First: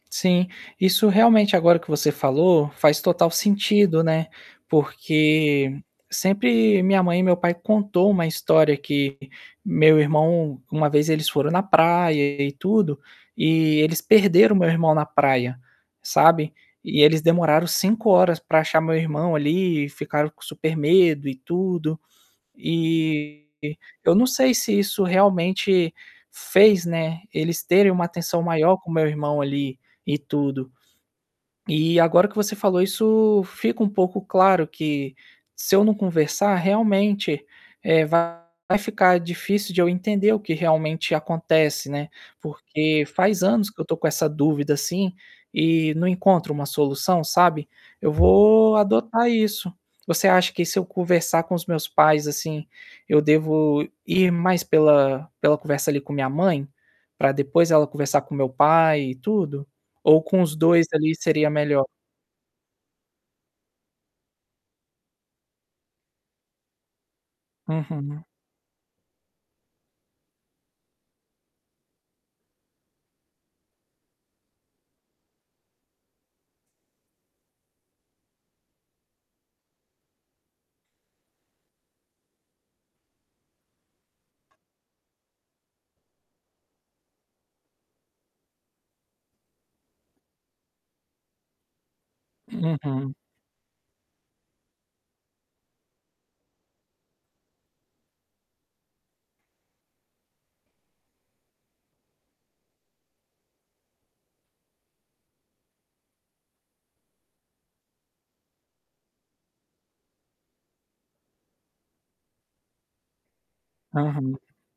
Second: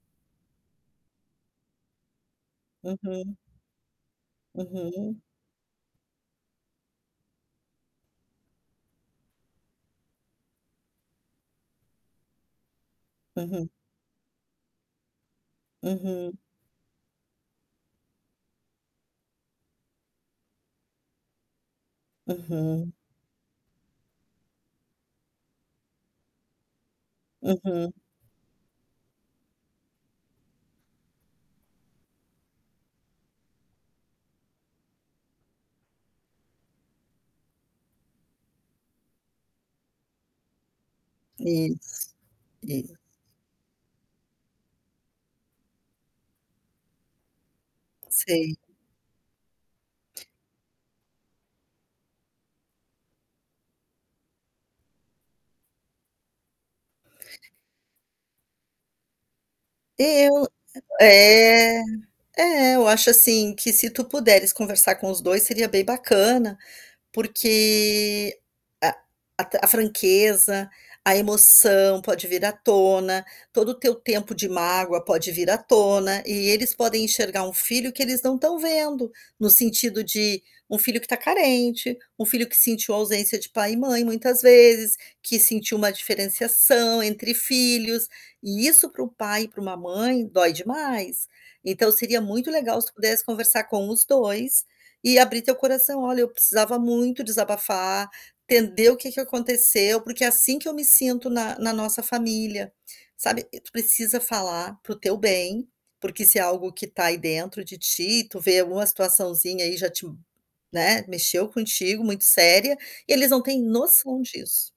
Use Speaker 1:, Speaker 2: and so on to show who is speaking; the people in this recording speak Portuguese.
Speaker 1: Sim, isso realmente, agora que você falou, faz total
Speaker 2: Aham.
Speaker 1: sentido, né,
Speaker 2: Aham.
Speaker 1: porque sempre minha mãe e meu pai contou uma história que meu irmão, uma vez eles foram na praia e tudo,
Speaker 2: Aham.
Speaker 1: e eles perderam meu irmão na praia,
Speaker 2: Uhum.
Speaker 1: sabe, e eles demoraram 5 horas para achar meu irmão ali e ficaram com super medo e tudo.
Speaker 2: Aham.
Speaker 1: Eh, eu não sei se isso realmente fez, né, eles terem
Speaker 2: Aham.
Speaker 1: uma atenção maior com meu irmão ali, em tudo. E agora que você falou isso, fica um pouco claro que, se eu não conversar realmente, eh, vai ficar difícil de eu entender o que realmente acontece, né,
Speaker 2: Isso. Isso
Speaker 1: porque faz anos que eu estou com essa dúvida, assim, e não encontro uma solução, sabe? Eu
Speaker 2: Sei.
Speaker 1: vou adotar isso. Você acha que se eu conversar com os meus pais, assim, eu devo ir mais pela pela conversa ali com minha mãe? Para depois ela conversar com meu pai e tudo? Ou com
Speaker 2: Eu
Speaker 1: os 2,
Speaker 2: ah,
Speaker 1: ali, seria
Speaker 2: é.
Speaker 1: melhor?
Speaker 2: É, eu acho, assim, que se tu puderes conversar com os 2 seria bem bacana,
Speaker 1: Uhum.
Speaker 2: porque, a a ta franqueza, a emoção pode vir à tona, todo o seu tempo de mágoa pode vir à tona, e eles podem enxergar um filho que eles não estão vendo, no sentido de um filho que tá carente, um filho que sentiu ausência de pai e mãe muitas vezes, que sentiu uma diferenciação entre filhos e isso para um pai e para uma mãe, dói demais. Então, seria muito legal se tu
Speaker 1: Uhum.
Speaker 2: pudesse conversar com os 2, e abrir teu coração: "Olha, eu precisava muito desabafar, entender o que é que aconteceu, porque é assim que eu me sinto na na nossa família, sabe". Tu precisa falar para o teu bem, porque se é algo que tá aí dentro de ti, tu vê alguma situaçãozinha aí já te, hum, né, mexeu contigo, muito séria, eles não têm noção
Speaker 1: Aham.
Speaker 2: disso.